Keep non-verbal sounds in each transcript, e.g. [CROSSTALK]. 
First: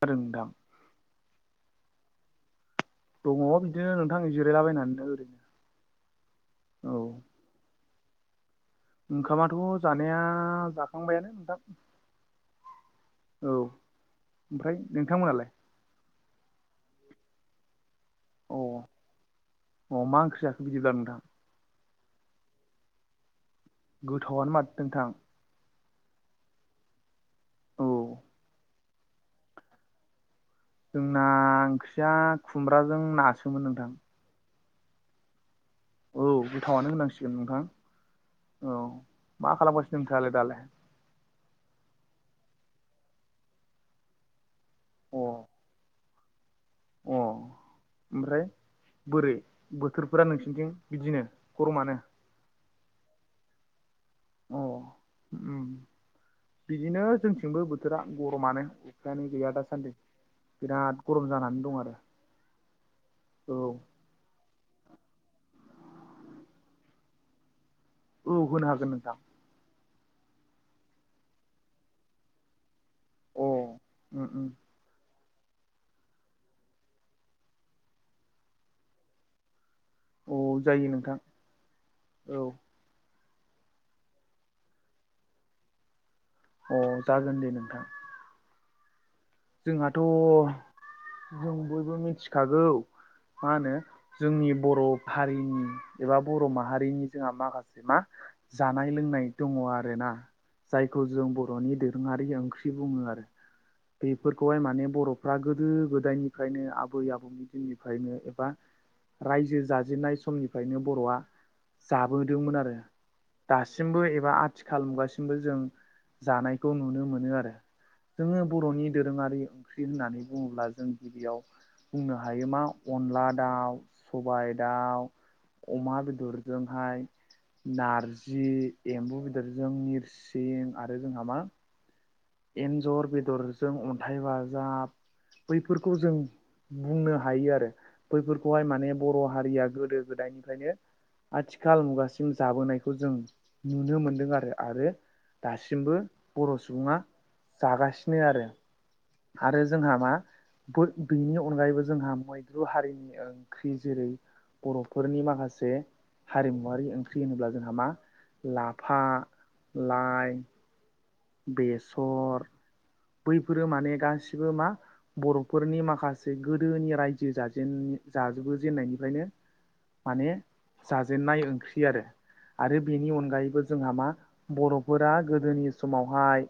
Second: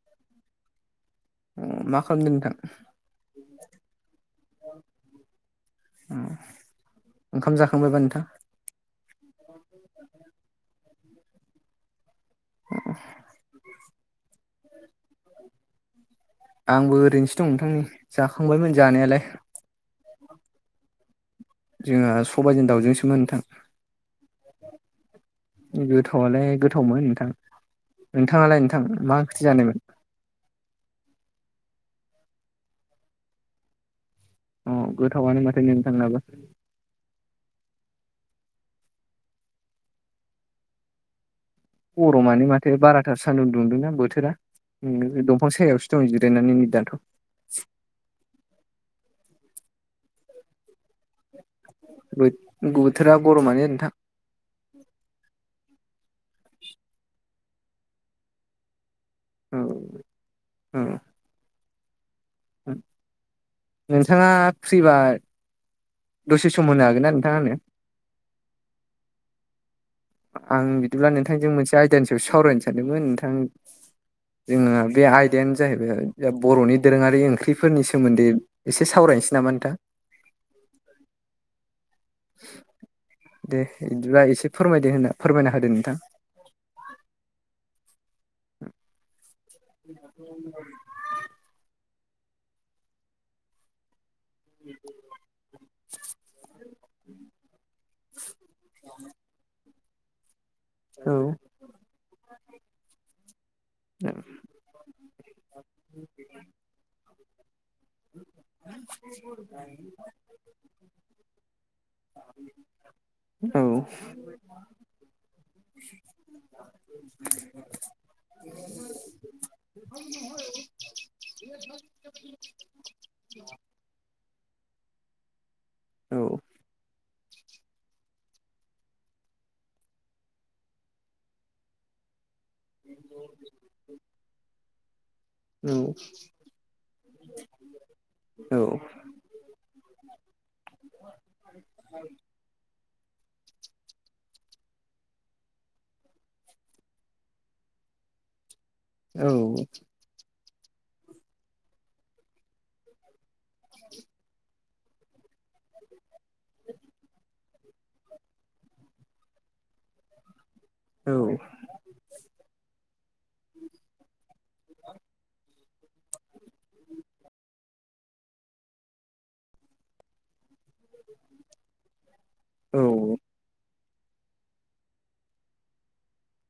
फोरोंदाम [INAUDIBLE] अमा खालामदों नोंथां। दङ बिदिनो नोंथांनि जिरायलाबायनानै नो ओरैनो। औ ओंखाम जाखांबायबा नोंथां। ओंखामाथ' जानाया जाखांबायानो नोंथां। औ ओमफ्राय नोंथांमोनालाय। आंबो ओरैनोसो दं नोंथांनि अ जाखांबायमोन जानायालाय। अ मा ओंख्रि जाखो बिदिब्ला नोंथां। जोंहा सबायाइजों दाउजोंसो नोथां। गोथाव आनो माथो नोंथां। गोथावआलाय गोथावमोन नोंथां औ नोंथाङालाय नोंथां मा ओंख्रि जानायमोन। जोंना ओंख्रिया खुमब्राजों नासोमोन नोंथां। अ गोथावनो माथो नोंथां नाबो। गोथावनो होनांसिगोन नोंथां औ मा खालामगासिनो नोंथाङालाय दालाय। गरमानो माथो बाराथार सान्दुं दुंदोंना बोथोरा अ दंफां सायावसो। जिरायनानै नि दाथ'। अ ओमफ्राय बोरै बोथोरफोरा नोंसिनिथिं बिदिनो गरमानो। बोथोरा गरमानो नोंथां। अ उम बिदिनो जोंथिंबो बोथोरा गरमानो। दानि गैया औ दासान्दि बिराद औ गरम जानानै दं आरो। औ नोंथाङा फ्रिबा। दसे सम होनो हागोन ना नोंथाङा आंनो। औ होनो हागोन नोंथां। आं बिदिब्ला नोंथांजों मोनसे आयदानि सायाव सावरायनो सानदोंमोन नोंथां अ उम उम जोंना बे आइ। आइदायानो जाहैबाय बर'नि दोरोङारि ओंख्रिफोरनि सोमोन्दै एसे सावरायनोसै नामा नोंथां। अ जायो नोंथां। औ दे बिदिबा एसे फोरमायदो होनना फोरमायना होदो नोंथां। अ जागोन दे नोंथां। जोंहाथ' जों बयबो मिथिखागौ मा होनो। जोंनि बर' हारिनि एबा बर' माहारिनि जोंहा माखासे मा जानाय लोंनाय दङ आरोना जायखौ जों बर'नि दोरोङारि ओंख्रि बुङो आरो बेफोरखौहाय माने बर'फ्रा गोदो गोदायनिफ्रायनो आबै आबौनि दिननिफ्रायनो एबा राज्यो जाजेननाय समनिफ्रायनो बर'आ जाबोदोंमोन आरो दासिमबो एबा आथिखाल मुगासिमबो जों जानायखौ नुनो मोनो आरो जोङो बर'नि दोरोङारि ओंख्रि होननानै बुङोब्ला जों गिबियाव बुंनो हायो मा अनला दाउ सबाय दाउ अमा बेदरजों हाय नारजि एम्बु बेदरजों निरसिं आरो जोंहा मा? एन्जर बेदरजों अन्थाइ बाजाब। बैफोरखौ जों बुंनो हायो आरो बैफोरखौहाय माने बर' हारिया गोदो गोदायनिफ्रायनो आथिखाल मुगासिम जाबोनायखौ जों नुनो मोनदों आरो आरो दासिमबो बर' सुबुङा जागासिनो आरो आरो जोंहा मा फोर बेनि अनगायैबो जोंहा मैद्रु हारिनि ओंख्रि जेरै बर'फोरनि माखासे हारिमुवारि ओंख्रि होनोब्ला जोंहा मा? लाफा, लाइ औ बेसर बैफोरो माने गासिबो मा बर'फोरनि माखासे गोदोनि राज्यो जाजेन जाबो जेननायनिफ्रायनो माने जाजेननाय ओंख्रि आरो आरो बेनि अनगायैबो जोंहा मा बर'फोरा गोदोनि समावहाय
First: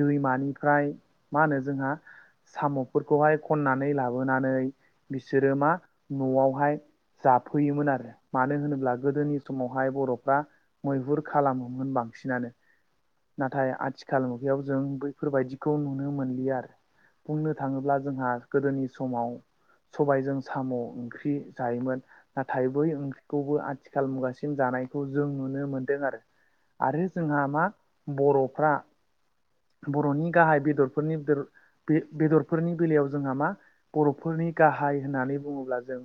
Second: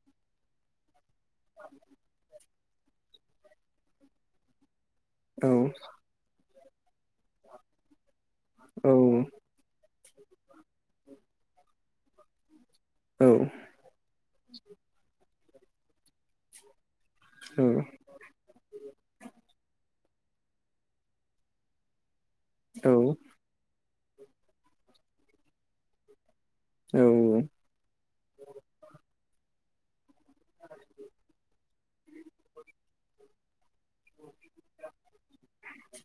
दैमानिफ्राय मा होनो जोंहा साम'फोरखौहाय खननानै लाबोनानै बिसोरो मा? न'आवहाय जाफैयोमोन आरो मानो होनोब्ला गोदोनि समावहाय बर'फ्रा मैहुर खालामोमोन बांसिनानो नाथाय आथि आथिखाल मुगायाव जों बैफोरबायदिखौ नुनो मोनलिया आरो बुंनो थाङोब्ला जोंहा गोदोनि समाव सबायजों साम' ओंख्रि जायोमोन नाथाय बै ओंख्रि खौबो आथिखाल मुगासिम जानायखौ जों नुनो मोनदों आरो आरो जोंहा मा? बर'फ्रा बर'नि गाहाय बेदरफोरनि बेर बे बेदरफोरनि बेलायाव जोंहा मा? बर'फोरनि गाहाय होननानै बुङोब्ला जों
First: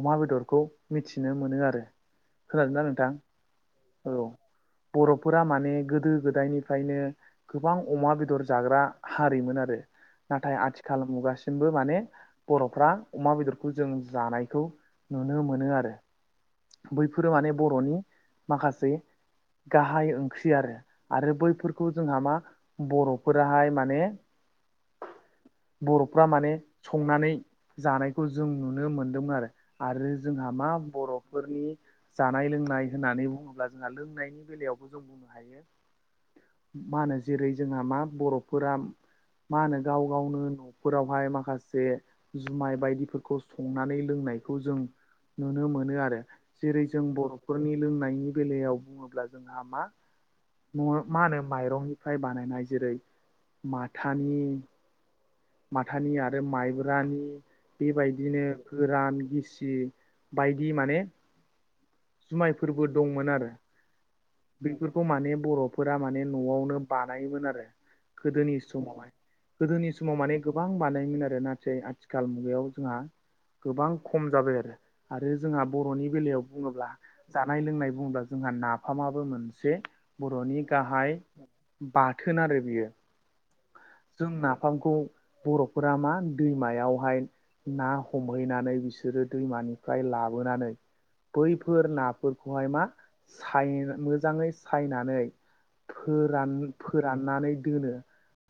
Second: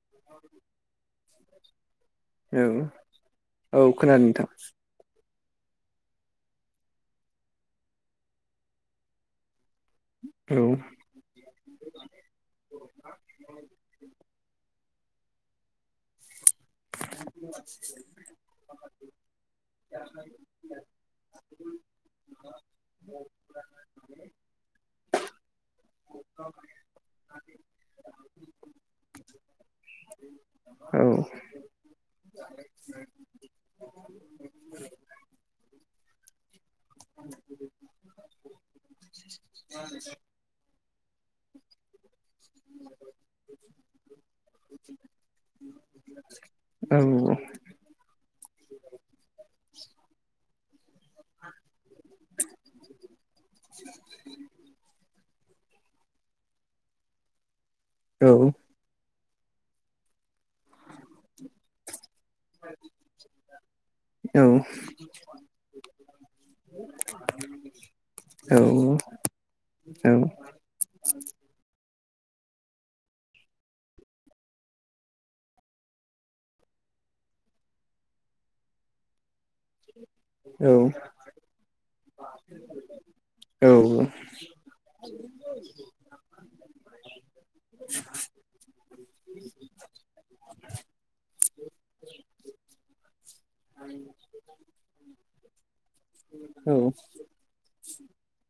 अमा बेदरखौ मिथिनो मोनो आरो खोनादोंना नोंथां? औ खोनादों नोंथां। बर'फोरा माने गोदो गोदायनिफ्रायनो गोबां अमा बेदर जाग्रा हारिमोन आरो औ नाथाय आथिखाल मुगासिमबो माने बर'फ्रा अमा बेदरखौ जों जानायखौ नुनो मोनो आरो बैफोरो माने बर'नि माखासे गाहाय ओंख्रि आरो आरो बैफोरखौ जोंहा मा बर'फोराहाय माने बर'फ्रा माने संनानै जानायखौ जों नुनो मोनदोंमोन आरो आरो जोंहा मा बर'फोरनि जानाय लोंनाय होननानै बुङोब्ला जोंहा लोंनायनि बेलायावबो जों बुंनो हायो। मा होनो जेरै जोंहा मा बर'फोरा मा होनो गाव गावनो न'फोरावहाय माखासे जुमाय बायदिफोरखौ संनानै लोंनायखौ जों नुनो मोनो आरो जेरै औ जों बर'फोरनि लोंनायनि बेलायाव बुङोब्ला जोंहा मा न' मा होनो माइरं फ्राय बानायनाय जेरै माथानि माथानि आरो माइब्रानि औ बेबायदिनो गोरान गिसि बायदि माने [INAUDIBLE] जुमाय फोरबो दंमोन आरो। बेफोरखौ माने बर'फोरा माने न'आवनो बानायोमोन आरो गोदोनि औ समावहाय। गोदोनि समाव माने गोबां बानायोमोन आरो नाथाय आथिखाल मुगायाव जोंहा गोबां खम जाबाय आरो आरो जोंहा बर'नि बेलायाव बुङोब्ला जानाय लोंनाय बब्ला जोंहा नाफामाबो मोनसे बर'नि गाहाय बाथोन आरो बियो जों नाफामखौ बर'फोरा मा दैमायावहाय ना हमहैनानै बिसोरो दैमानिफ्राय लाबोनानै बैफोर नाफोरखौहाय मा साय मोजाङै सायनानै फोरान फोराननानै दोनो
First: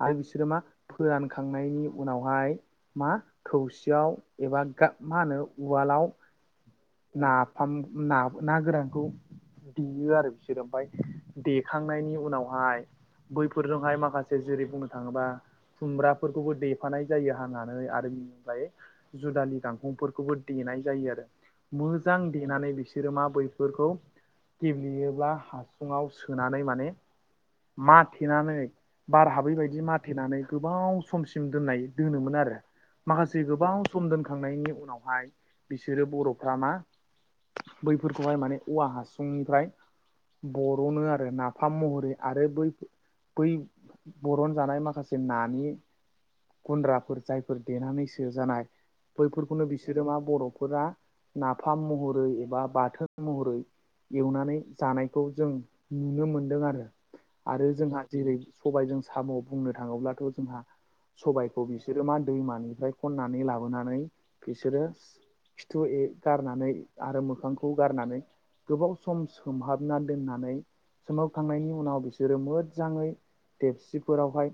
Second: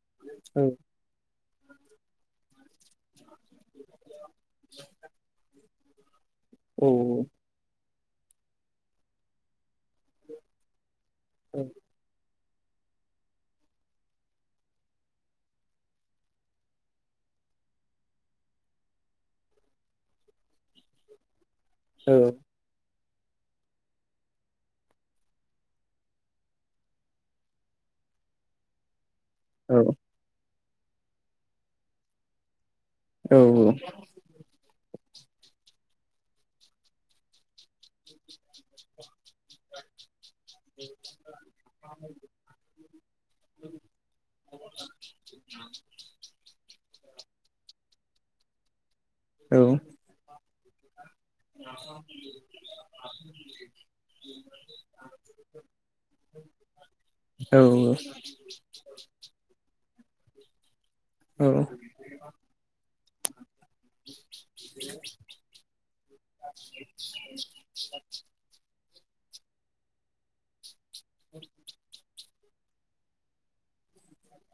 आरो बिसोरो मा फोरानखांनायनि उनावहाय मा थौसियाव एबा मा होनो उवालाव नाफाम ना ना गोरानखौ देयो आरो बिसोरो ओमफ्राय देखांनायनि उनावहाय बैफोरजोंहाय माखासे जेरै बुंनो थाङोबा खुमब्राफोरखौबो देफानाय जायो हानानै आरो बिनिफ्राय जुदालि गांखंफोरखौबो देनाय जायो आरो औ मोजां देनानै बिसोर सोरोमा बैफोरखौ गेब्लेयोब्ला हासुङाव सोनानै माने मा थेनानै बार हाब बैबायदि माथेनानै गोबाव समसिम दोननाय दोनोमोन आरो। माखासे गोबां सम दोनखांनायनि उनावहाय बिसोरो बर' फ्रामा बैफोरखौहाय माने औवा हासुंनिफ्राय बर'नो आरो नाफाम महरै आरो बैफोर बै बर'न जानाय माखासे नानि गुन्द्राफोर जायफोर देनानैसो जानाय औ बैफोरखौनो बिसोरो मा बर'फोरा नाफाम महरै एबा बाथोन महरै एवनानै जानायखौ जों नुनो मोनदों आरो औ आरो औ जोंहा जेरै सबायजों साम' बुंनो थाङोब्लाथ' जोंहा औ सबाइखौ बि बिसोरो मा दैमानिफ्राय खननानै लाबोनानै बिसोरो खिथु ए गारनानै आरो मोखांखौ गारनानै गोबाव सम सोमहाबना दोननानै सोमाबखांनायनि उनाव बिसोरो मोजाङै देबसिफोरावहाय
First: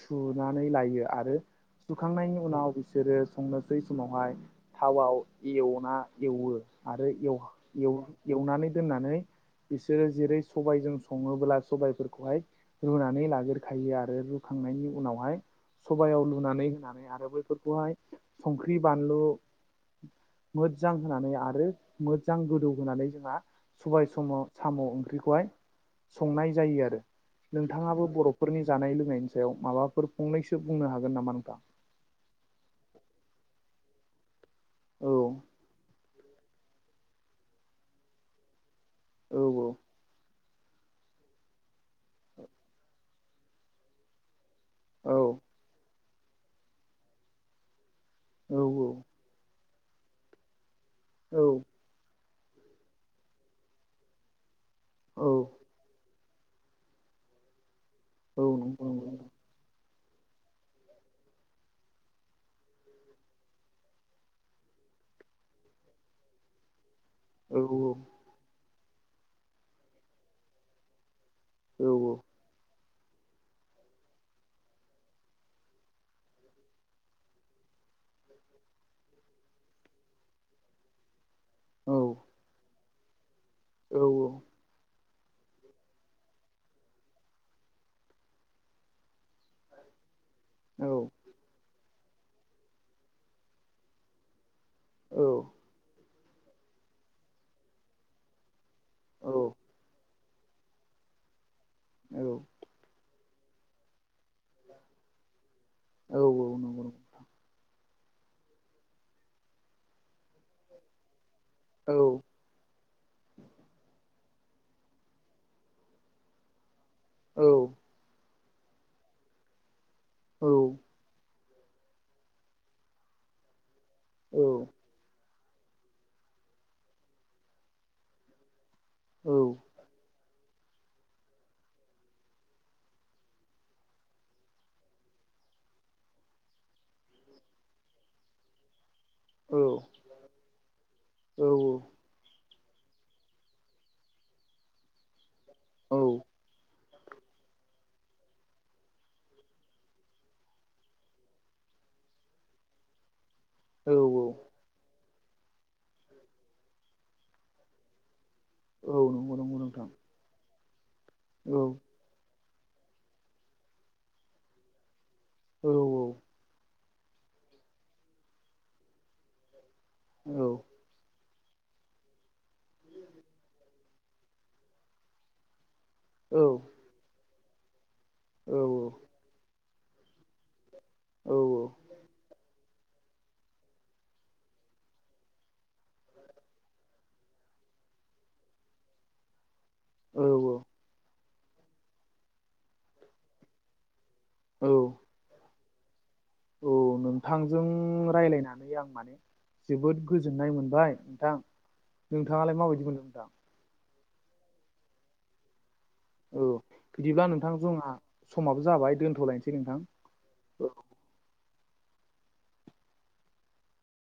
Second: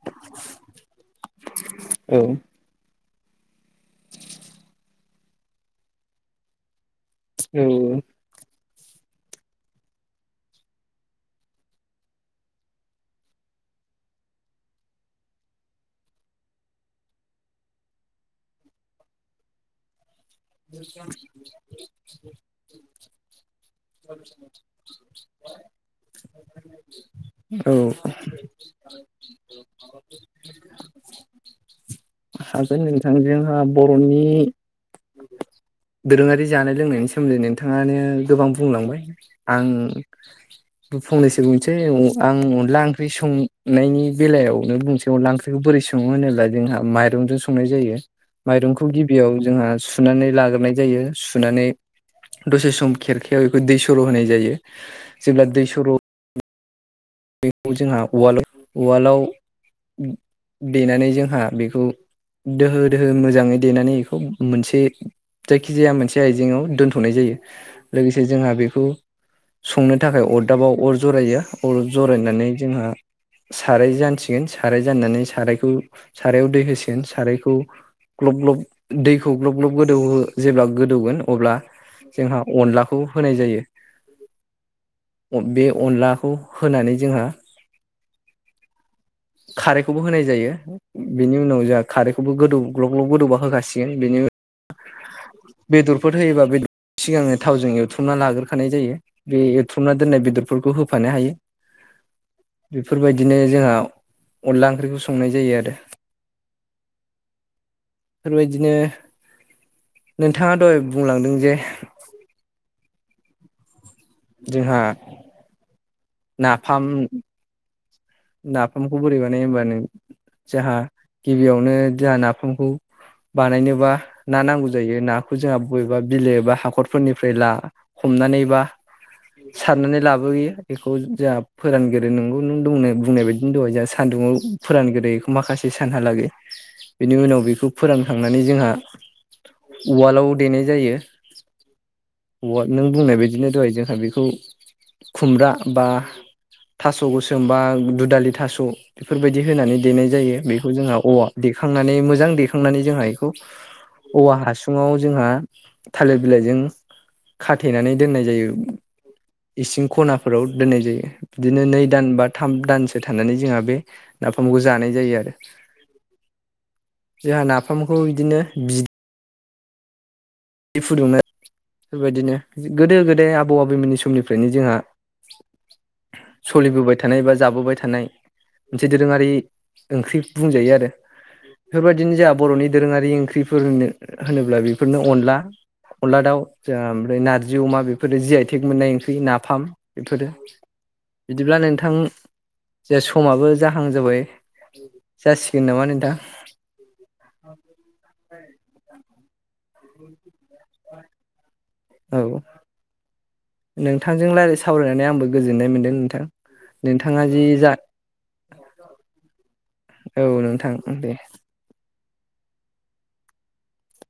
सुनानै लायो आरो औ सुखांनायनि उनाव बिसोरो संनोसै समावहाय थावाव एवना एवो आरो एवनानै दोननानै बिसोरो जेरै सबायजों सङोब्ला सबायफोरखौहाय रुनानै लागोरखायो आरो रुखांनायनि उनावहाय सबायाव लुनानै होनानै आरो बैफोरखौहाय संख्रि बानलु [INAUDIBLE] मोजां होनानै आरो मोजां गोदौ होनानै जोंहा सबाय समाव साम' ओंख्रिखौहाय संनाय जायो आरो औ नोंथाङाबो बर' फोरनि जानाय लोंनायनि सायाव माबाफोर फंनैसो बुंनो हागोन नामा नोंथा? हागोन नोंथां जोंहा बर'नि औ दोरोङारि जानाय लोंनायनि सोमोन्दै नोंथाङानो गोबां बुंलांबाय औ आं फंनैसो बुंनोसै आं अनला ओंख्रि सं संनायनि बेलायावनो बुंनोसै औ अनला ओंख्रिखौ बोरै सङो होनोब्ला जोंहा माइरंजों संनाय जायो औ माइरंखौ गिबियाव जोंहा सुनानै लाग्रोनाय जायो। औ सुनानै दसे सम खेरखायाव बेखौ दै सर' होनाय जायो औ जेब्ला दै सर' बेखौ जोंहा उवाल औ नंगौ उवालाव नंगौ देनानै जोंहा बेखौ दोहो दोहो मोजाङै देनानै बेखौ मोनसे जायखिजाया मोनसे आइजेंआव दोन्थ'नाय जायो औ औ लोगोसे जोंहा बेखौ संनो थाखाय अरदाबाव अर जरायो। अर औ जरायनानै जोंहा साराय जानसिगोन साराय जाननानै सारायखौ सारायाव दै होसिगोन सारायखौ ग्लब ग्लब दैखौ ग्लब ग्लब गोदौहो जेब्ला गोदौगोन अब्ला जोंहा अनलाखौ होनाय जायो। औ औ बे अनलाखौ होनानै जोंहा खारैखौबो होनाय जायो औ बेनि उनाव जोंहा खारैखौबो गोदौ ग्लब ग्लब गोदौबा होखाासिगोन बेनि उनाव औ औ बेदरफोर होयोबा बेर सिगांनो थावजों एवथ्रुमना लाग्रो होखानाय जायो बे औ एरथुमना दोननाय बेदरफोरखौ होफानो हायो औ बेफोरबायदिनो जोंहा अनला ओंख्रिखौ संनाय जायो आरो औ औ नंगौ नंगौ बेफोरबायदिनो नोंथाङा दह बुंलांदों जे औ जोंहा नाफाम औ नाफामखौ बोरै बानाय होमबानो औ जों गिबियावनो जोंहा नाफामखौ बानायनोबा ना औ नांगौ जायो ना जोंहा बबेबा बिलो ए बा हाखरफोरनिफ्राय हमनानैबा औ साननानै लाबोयो बेखौ जोंहा फोरानग्रो नोंगौ नों दंनो बुंनाय बायदिनो दं जोंहा सान्दुङाव फोरान गोदायखौ माखासे सानहालागै बिनि उनाव बेखौ फोरानखांनानै जोंहा औ उवालाव देनाय जायो औवा नों बुंनाय बायदिनो दहाय जोंहा बेखौ खुमब्रा बा औ थास' गोसोमबा दुदालि थास' बेफोरबायदि होनानै देनाय जायो बेखौ जोंहा औवा देखांनानै मोजां देखांनानै जोंहा बेखौ औ औवा हासुङाव जोंहा थालिर बिलाइजों खाथेनानै दोननाय जायो औ नंगौ नंगौ इसिं नोंथां खनाफोराव दोननाय जायो औ बिदिनो नै दान बा थाम दानस गो थानानै जोंहा बे नाफामखौ जानाय जायो आरो रौ जोंहा नाफामखौ बिदिनो बि औ फुदुंनाय बेबायदिनो गोदो गोदाय आबौ आबैमोननि समनिफ्रायनो जोंहा सोलिबोबाय थानाय बा जाबोबाय थानाय मोनसे दोरोङारि ओंख्रि बुंजायो आरो औ बेफोरबायदि बिदिनो जोंहा बर'नि दोरोङारि ओंख्रिफोरो होनोब्ला बेफोरनो अनला अनदला दाउ ओमफ्राय नारजि अमा बेफोरो जि आइथेग मोननाय ओंख्रि नाफाम औ बेफोरो बिदिब्ला नोंथां जे समाबो जाहां जाबाय औ जासिगोन नामा नोंथां औ नोंथांजों रायज्लायनानै आं माने जोबोद गोजोननाय मोनबाय नोंथां औ नोंथाङालाय माबायदि मोनदों नोंथां नोंथांजों रायज्लाय सावरायनानै आंबो गोजोननाय मोनदों नोंथां औ बिदिब्ला नोंथाङा जि नोंथां जा जोंहा समाबो जाबाय दोनथ'लायनोसै नोंथां औ नोंथां दे